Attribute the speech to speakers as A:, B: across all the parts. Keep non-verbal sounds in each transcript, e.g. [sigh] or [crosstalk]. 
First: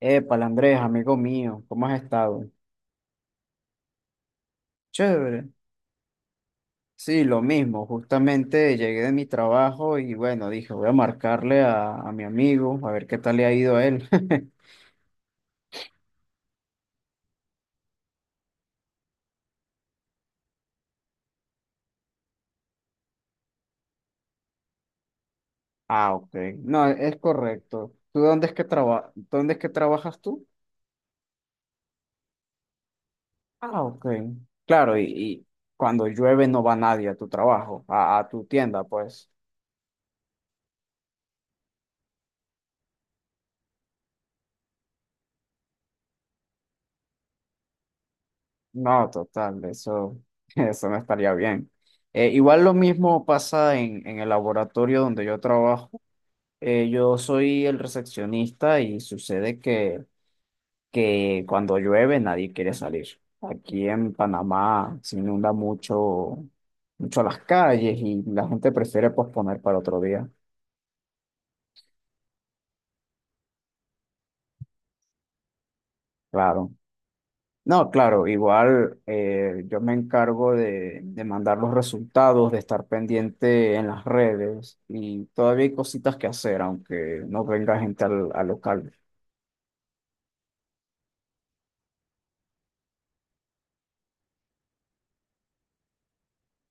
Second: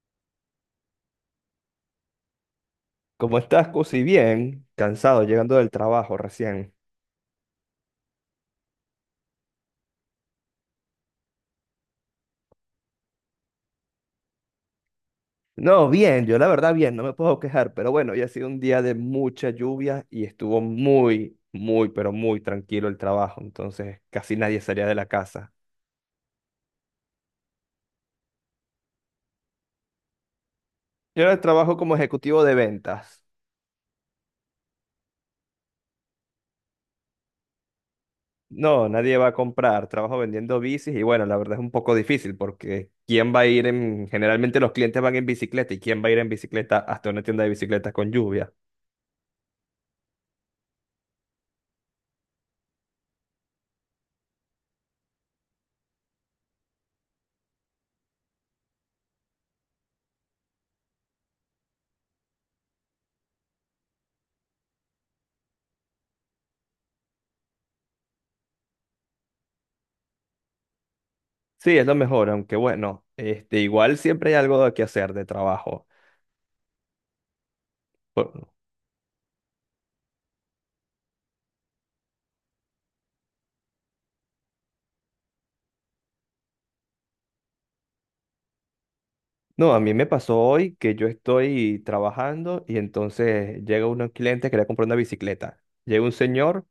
A: Épale, Andrés, amigo mío, ¿cómo has estado?
B: ¿Cómo estás, Cusi? Bien, cansado,
A: Chévere.
B: llegando del trabajo recién.
A: Sí, lo mismo, justamente llegué de mi trabajo y bueno, dije, voy a marcarle a mi amigo, a ver qué tal le ha ido a él. [laughs]
B: No, bien, yo la verdad bien, no me puedo quejar, pero bueno, hoy ha sido un día de mucha lluvia y estuvo muy, muy, pero muy tranquilo el trabajo, entonces casi nadie salía de la casa.
A: Ah, ok. No, es correcto. ¿Tú dónde es que dónde es que trabajas tú?
B: Yo ahora trabajo como ejecutivo de ventas.
A: Ah, ok. Claro, y cuando llueve no va nadie a tu trabajo, a tu tienda,
B: No, nadie va
A: pues.
B: a comprar, trabajo vendiendo bicis y bueno, la verdad es un poco difícil porque ¿quién va a ir en...? Generalmente los clientes van en bicicleta y ¿quién va a ir en bicicleta hasta una tienda de bicicletas con lluvia?
A: No, total, eso, [laughs] eso no estaría bien. Igual lo mismo pasa en el laboratorio donde yo trabajo. Yo soy el recepcionista y sucede que cuando llueve nadie quiere salir. Aquí en Panamá se inunda mucho, mucho las calles y la gente prefiere posponer para otro día.
B: Sí, es lo mejor, aunque bueno, este, igual siempre hay algo que hacer de trabajo.
A: Claro. No, claro,
B: Por-
A: igual yo me encargo de mandar los resultados, de estar pendiente en las redes y todavía hay cositas que hacer, aunque no venga gente al local.
B: No, a mí me pasó hoy que yo estoy trabajando y entonces llega un cliente que quería comprar una bicicleta. Llega un señor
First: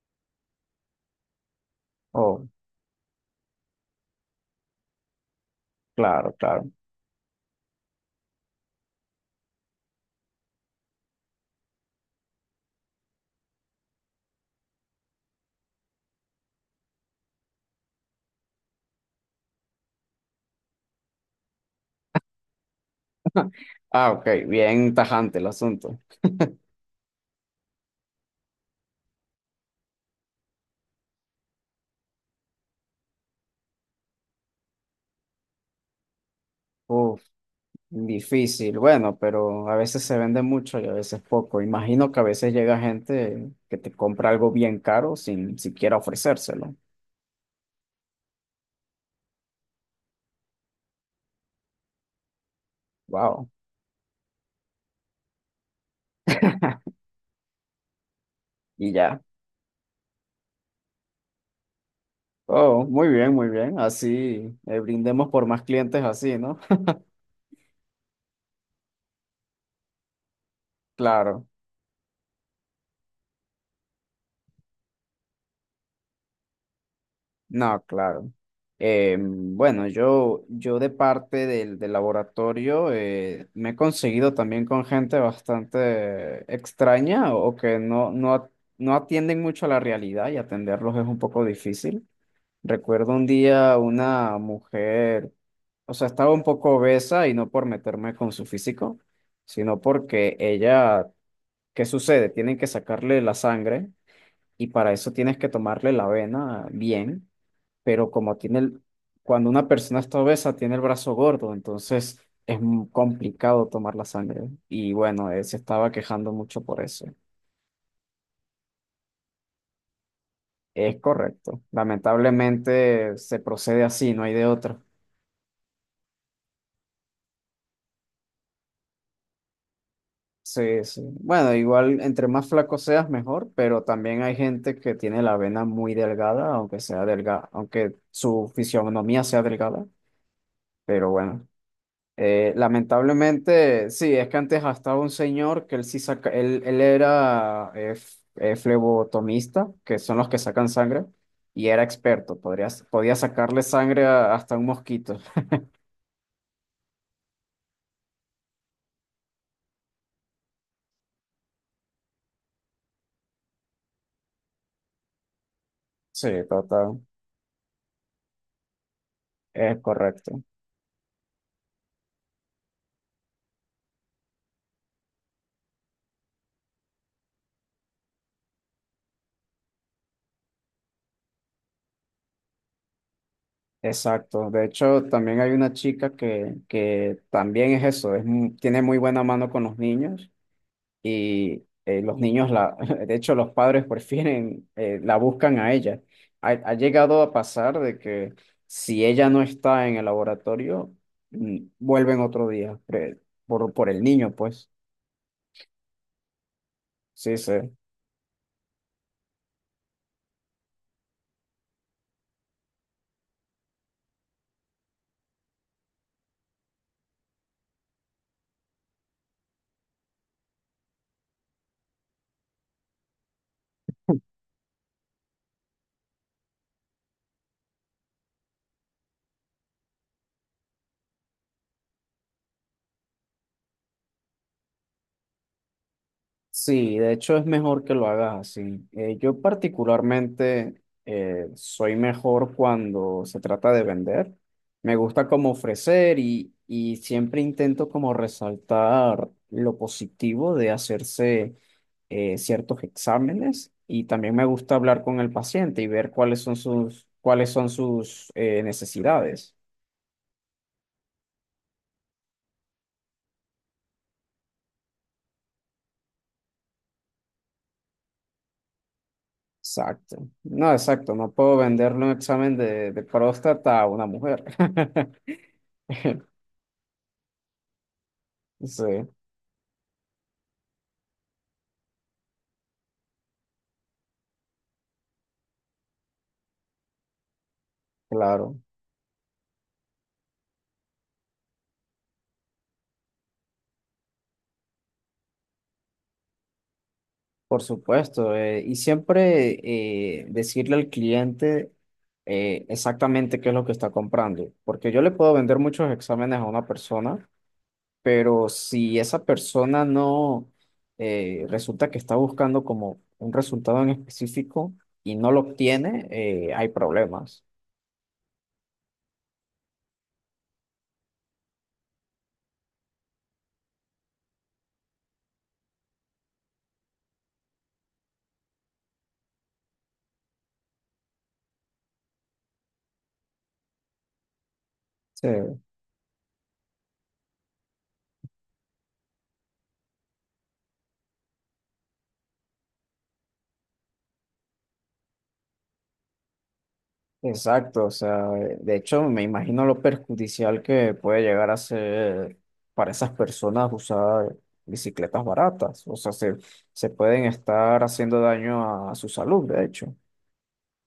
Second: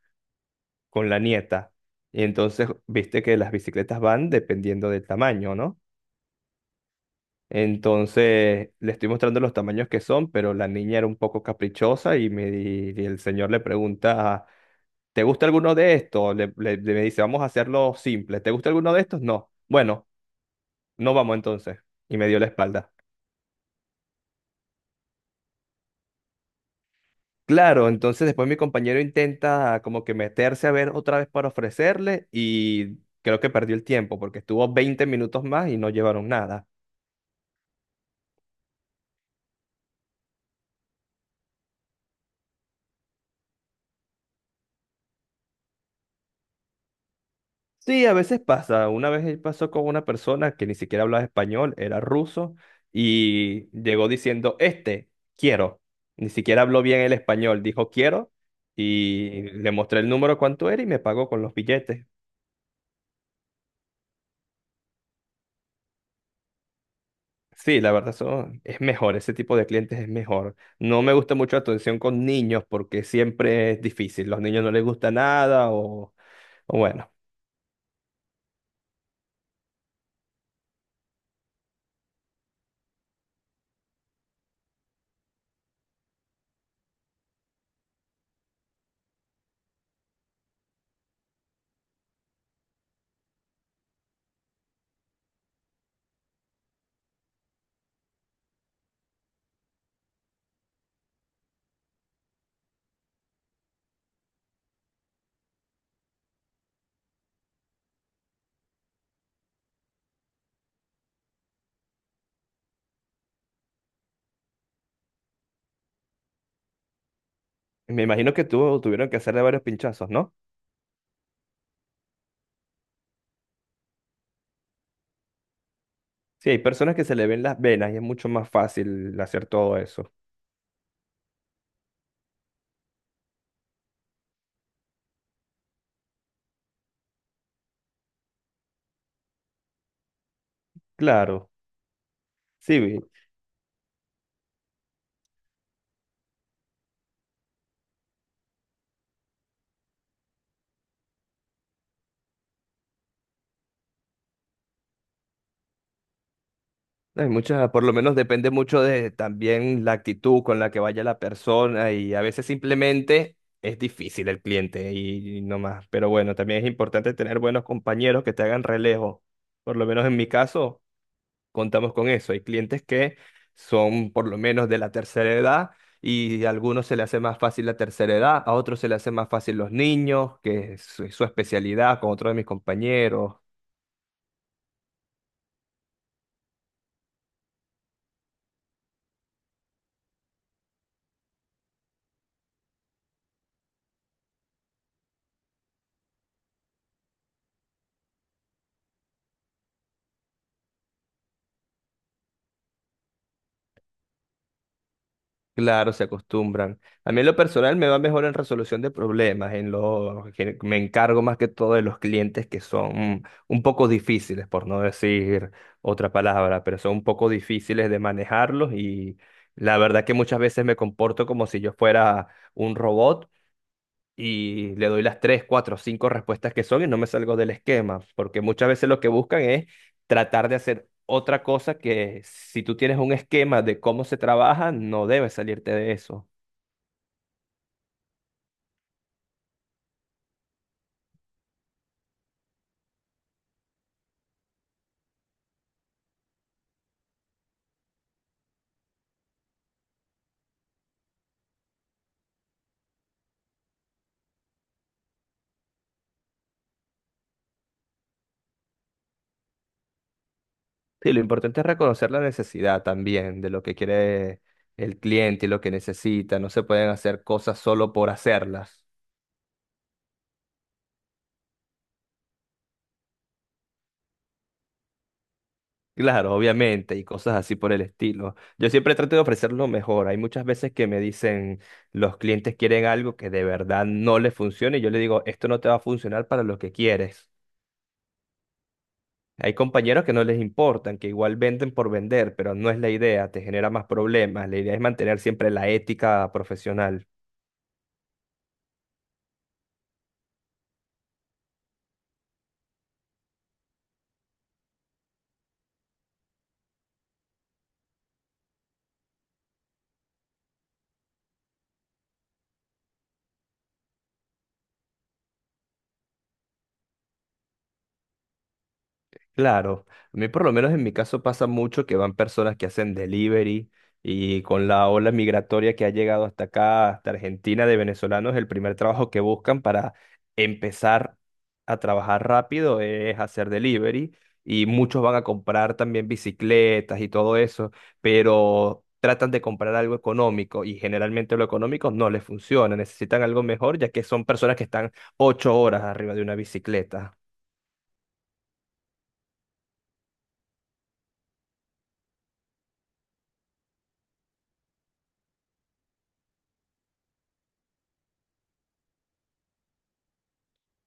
B: con la nieta y
A: Oh,
B: entonces viste que las bicicletas van dependiendo del tamaño, ¿no?
A: claro, claro.
B: Entonces le estoy mostrando los tamaños que son, pero la niña era un poco caprichosa y el señor le pregunta, ¿te gusta alguno de estos? Me dice, vamos a hacerlo simple. ¿Te gusta alguno de estos? No. Bueno, no vamos entonces. Y me dio la espalda.
A: Ah, ok, bien tajante el asunto.
B: Claro, entonces después mi compañero intenta como que meterse a ver otra vez para ofrecerle y creo que perdió el tiempo porque estuvo 20 minutos más y no llevaron nada.
A: Uf. Difícil, bueno, pero a veces se vende mucho y a veces poco. Imagino que a veces llega gente que te compra algo bien caro sin siquiera ofrecérselo.
B: Sí, a veces pasa. Una vez pasó con una persona que ni siquiera hablaba español, era ruso,
A: Wow.
B: y llegó diciendo, este, quiero. Ni siquiera habló bien el español, dijo quiero,
A: Y ya.
B: y le mostré el número cuánto era y me pagó con los billetes.
A: Oh, muy bien, muy bien. Así brindemos por más clientes así, ¿no? [laughs]
B: Sí, la verdad, eso es mejor, ese tipo de clientes es mejor. No me gusta
A: Claro.
B: mucho la atención con niños porque siempre es difícil. Los niños no les gusta nada o bueno,
A: No, claro. Bueno, yo de parte del laboratorio me he conseguido también con gente bastante extraña o que no atienden mucho a la realidad y atenderlos es un poco difícil. Recuerdo un día una mujer, o sea, estaba un poco obesa y no por meterme con su físico, sino porque ella, ¿qué sucede? Tienen que sacarle la sangre y para eso tienes que tomarle la vena bien, pero como tiene el, cuando una persona está obesa, tiene el brazo gordo, entonces es muy complicado tomar la sangre. Y bueno, él se estaba quejando mucho por eso.
B: me imagino que tú tuvieron que hacerle varios pinchazos, ¿no?
A: Es correcto. Lamentablemente se procede así, no hay de otra.
B: Sí, hay personas que se le ven las venas y es mucho más fácil hacer todo eso.
A: Sí, sí. Bueno, igual entre más flaco seas, mejor, pero también hay gente que tiene la vena muy delgada, aunque sea delgada, aunque su fisionomía sea delgada, pero bueno.
B: Claro, sí, vi.
A: Lamentablemente, sí, es que antes estaba un señor que él sí saca, él era flebotomista, que son los que sacan sangre, y era experto, podía sacarle sangre hasta un mosquito. [laughs]
B: Hay muchas, por lo menos depende mucho de también la actitud con la que vaya la persona y a veces simplemente es difícil el cliente y no más. Pero
A: Sí,
B: bueno, también es
A: total,
B: importante tener buenos compañeros que te hagan relevo. Por
A: es
B: lo menos en mi
A: correcto.
B: caso, contamos con eso. Hay clientes que son por lo menos de la tercera edad y a algunos se le hace más fácil la tercera edad, a otros se le hace más fácil los niños, que es su, su especialidad, con otros de mis compañeros.
A: Exacto. De hecho, también hay una chica que también es eso, tiene muy buena mano con los niños y los niños, la, [laughs] de hecho, los padres prefieren, la buscan a ella. Ha llegado a pasar de que si ella no está en el laboratorio, vuelven otro día, por el niño, pues.
B: Claro, se acostumbran. A mí en lo
A: Sí, sí.
B: personal me va mejor en resolución de problemas, en lo que me encargo más que todo de los clientes que son un poco difíciles, por no decir otra palabra, pero son un poco difíciles de manejarlos y la verdad que muchas veces me comporto como si yo fuera un robot y le doy las tres, cuatro, cinco respuestas que son y no me salgo del esquema, porque muchas veces lo que buscan es tratar de hacer otra cosa que si tú tienes un esquema de cómo se trabaja, no debes salirte de eso.
A: Sí, de hecho es mejor que lo hagas así. Yo particularmente soy mejor cuando se trata de vender. Me gusta como ofrecer y siempre intento como resaltar lo positivo de hacerse ciertos exámenes y también me gusta hablar con el paciente y ver cuáles son sus necesidades.
B: Sí, lo importante es reconocer la necesidad también de lo que quiere el cliente y lo que necesita. No se pueden hacer cosas solo por hacerlas.
A: Exacto. No, exacto. No puedo venderle un examen de próstata a una mujer. [laughs]
B: Claro, obviamente, y cosas así por el estilo. Yo
A: Sí,
B: siempre trato de ofrecer lo mejor. Hay muchas veces que me dicen, los clientes quieren algo que de verdad no les funcione, y yo le digo, esto no te va a funcionar para lo que quieres.
A: claro.
B: Hay compañeros que no les importan, que igual venden por vender, pero no es la idea, te genera más problemas. La idea es mantener siempre la ética profesional.
A: Por supuesto. Y siempre decirle al cliente exactamente qué es lo que está comprando. Porque yo le puedo vender muchos exámenes a una persona pero si esa persona no resulta que está buscando como un resultado en específico y no lo obtiene, hay problemas.
B: Claro, a mí por lo menos en mi caso pasa mucho que van personas que hacen delivery y con la ola migratoria que ha llegado hasta acá, hasta Argentina, de venezolanos, el primer trabajo que buscan para empezar a trabajar rápido es hacer delivery y muchos van a
A: Sí,
B: comprar también bicicletas y todo eso, pero tratan de comprar algo económico y generalmente lo económico no les funciona, necesitan algo mejor ya que son personas que están 8 horas arriba de una bicicleta.
A: exacto. O sea, de hecho, me imagino lo perjudicial que puede llegar a ser para esas personas usar bicicletas baratas. O sea, se pueden estar haciendo daño a, su salud, de hecho.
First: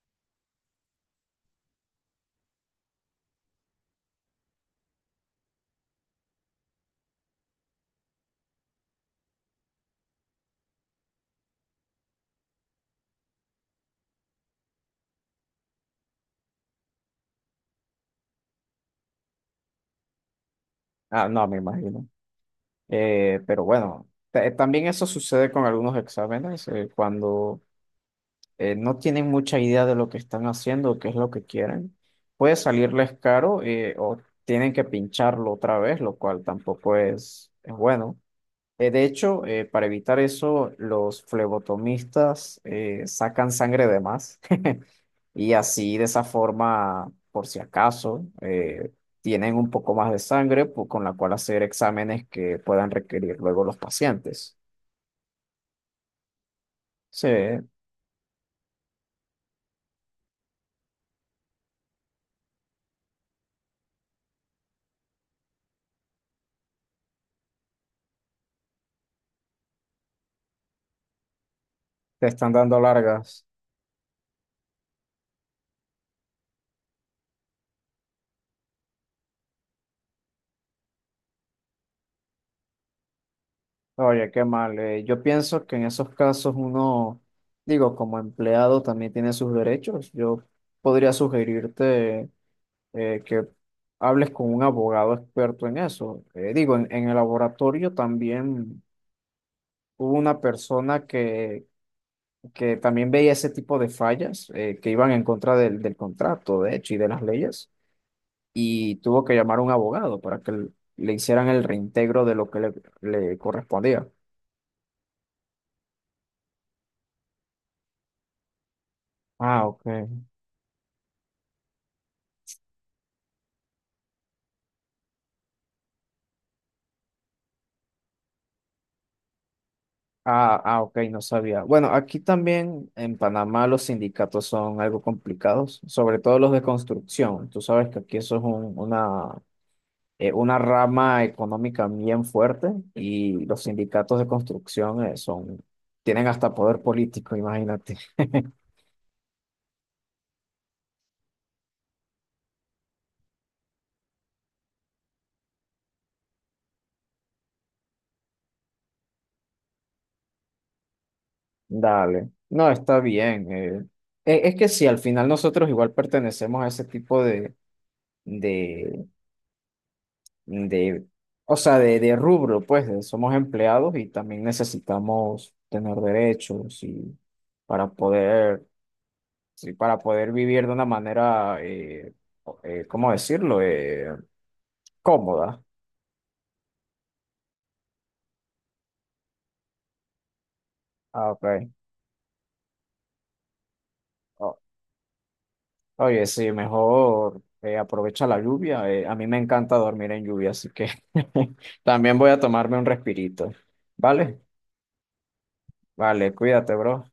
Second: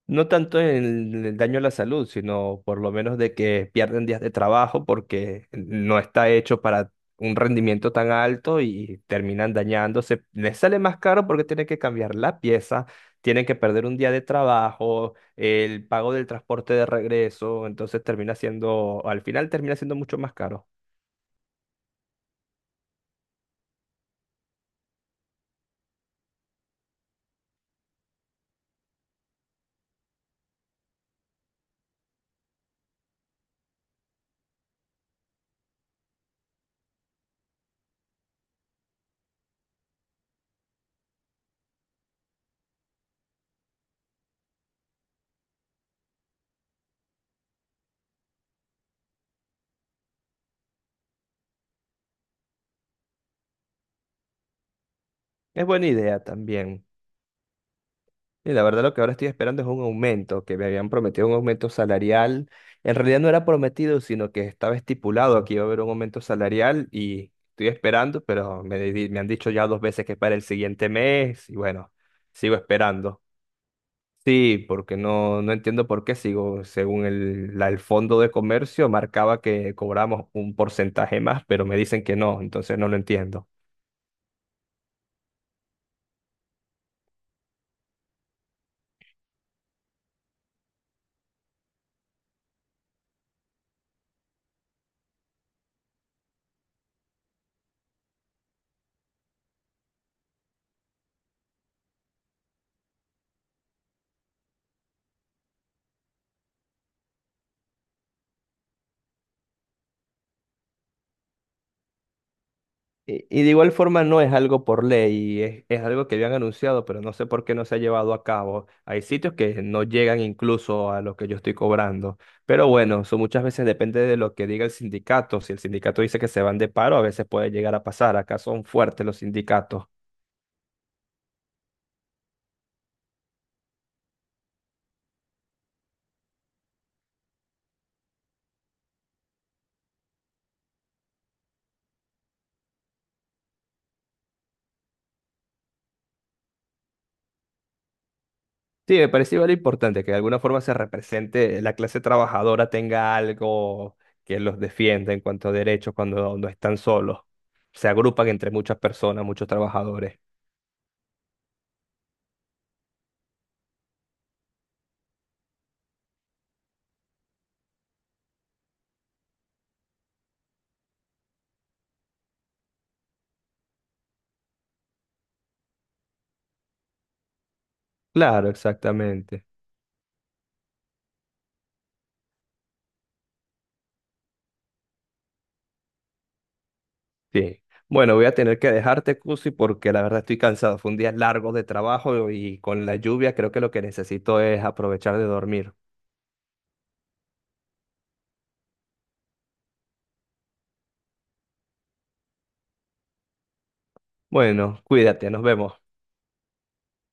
B: No tanto en el daño a la salud, sino por lo menos de que pierden días de trabajo porque no está hecho para un rendimiento tan alto y terminan dañándose. Les sale más caro porque tienen que cambiar la pieza, tienen que perder un día de trabajo, el pago del transporte de regreso, entonces termina siendo, al final termina siendo mucho más caro.
A: Ah, no, me imagino. Pero bueno, también eso sucede con algunos exámenes, cuando no tienen mucha idea de lo que están haciendo o qué es lo que quieren. Puede salirles caro o tienen que pincharlo otra vez, lo cual tampoco es bueno. De hecho, para evitar eso, los flebotomistas sacan sangre de más [laughs] y así de esa forma, por si acaso, tienen un poco más de sangre con la cual hacer exámenes que puedan requerir luego los pacientes.
B: Es buena idea también.
A: Sí, te
B: Y la verdad lo que ahora estoy esperando es un aumento, que me habían prometido un aumento salarial. En realidad no era prometido, sino que estaba estipulado que iba a haber un aumento salarial y estoy esperando, pero me han dicho ya dos veces que es para el siguiente mes y bueno,
A: están
B: sigo
A: dando
B: esperando.
A: largas.
B: Sí, porque no entiendo por qué sigo. Según el fondo de comercio marcaba que cobramos un porcentaje más, pero me dicen que no, entonces no lo entiendo.
A: Oye, qué mal. Yo pienso que en esos casos uno, digo, como empleado también tiene sus derechos. Yo podría sugerirte que hables con un abogado experto en eso. Digo, en el laboratorio también hubo una persona que también veía ese tipo de fallas que iban en contra del contrato, de hecho, y de las leyes, y tuvo que llamar a un abogado para que le hicieran el reintegro de lo que
B: Y,
A: le
B: y de igual forma
A: correspondía.
B: no es algo por ley, es algo que habían anunciado, pero no sé por qué no se ha llevado a cabo. Hay sitios que
A: Ah,
B: no
A: ok.
B: llegan incluso a lo que yo estoy cobrando. Pero bueno, eso muchas veces depende de lo que diga el sindicato. Si el sindicato dice que se van de paro, a veces puede llegar a pasar. Acá son fuertes los sindicatos.
A: Ah, ah, ok, no sabía. Bueno, aquí también en Panamá los sindicatos son algo complicados, sobre todo los de construcción. Tú sabes que aquí eso es una rama económica bien fuerte y los sindicatos de construcción son, tienen hasta poder político, imagínate. [laughs]
B: Sí, me parece igual importante que de alguna forma se represente, la clase trabajadora tenga algo que los defienda en cuanto a derechos cuando no están solos. Se agrupan entre muchas personas, muchos trabajadores.
A: Dale. No, está bien. Es que sí, al final nosotros igual pertenecemos a ese tipo de, o sea, de rubro, pues, somos empleados y también necesitamos tener derechos y para
B: Claro,
A: poder,
B: exactamente.
A: sí, para poder vivir de una manera, ¿cómo decirlo? Cómoda.
B: Sí. Bueno, voy a tener que dejarte, Cusi, porque la verdad estoy cansado. Fue un día
A: Ah, ok.
B: largo de trabajo y con la lluvia creo que lo que necesito
A: O-
B: es aprovechar de dormir.
A: Oye, sí, mejor aprovecha la lluvia. A mí me encanta dormir en lluvia, así que [laughs] también voy a tomarme un respirito. ¿Vale?
B: Bueno, cuídate, nos vemos.
A: Vale, cuídate, bro.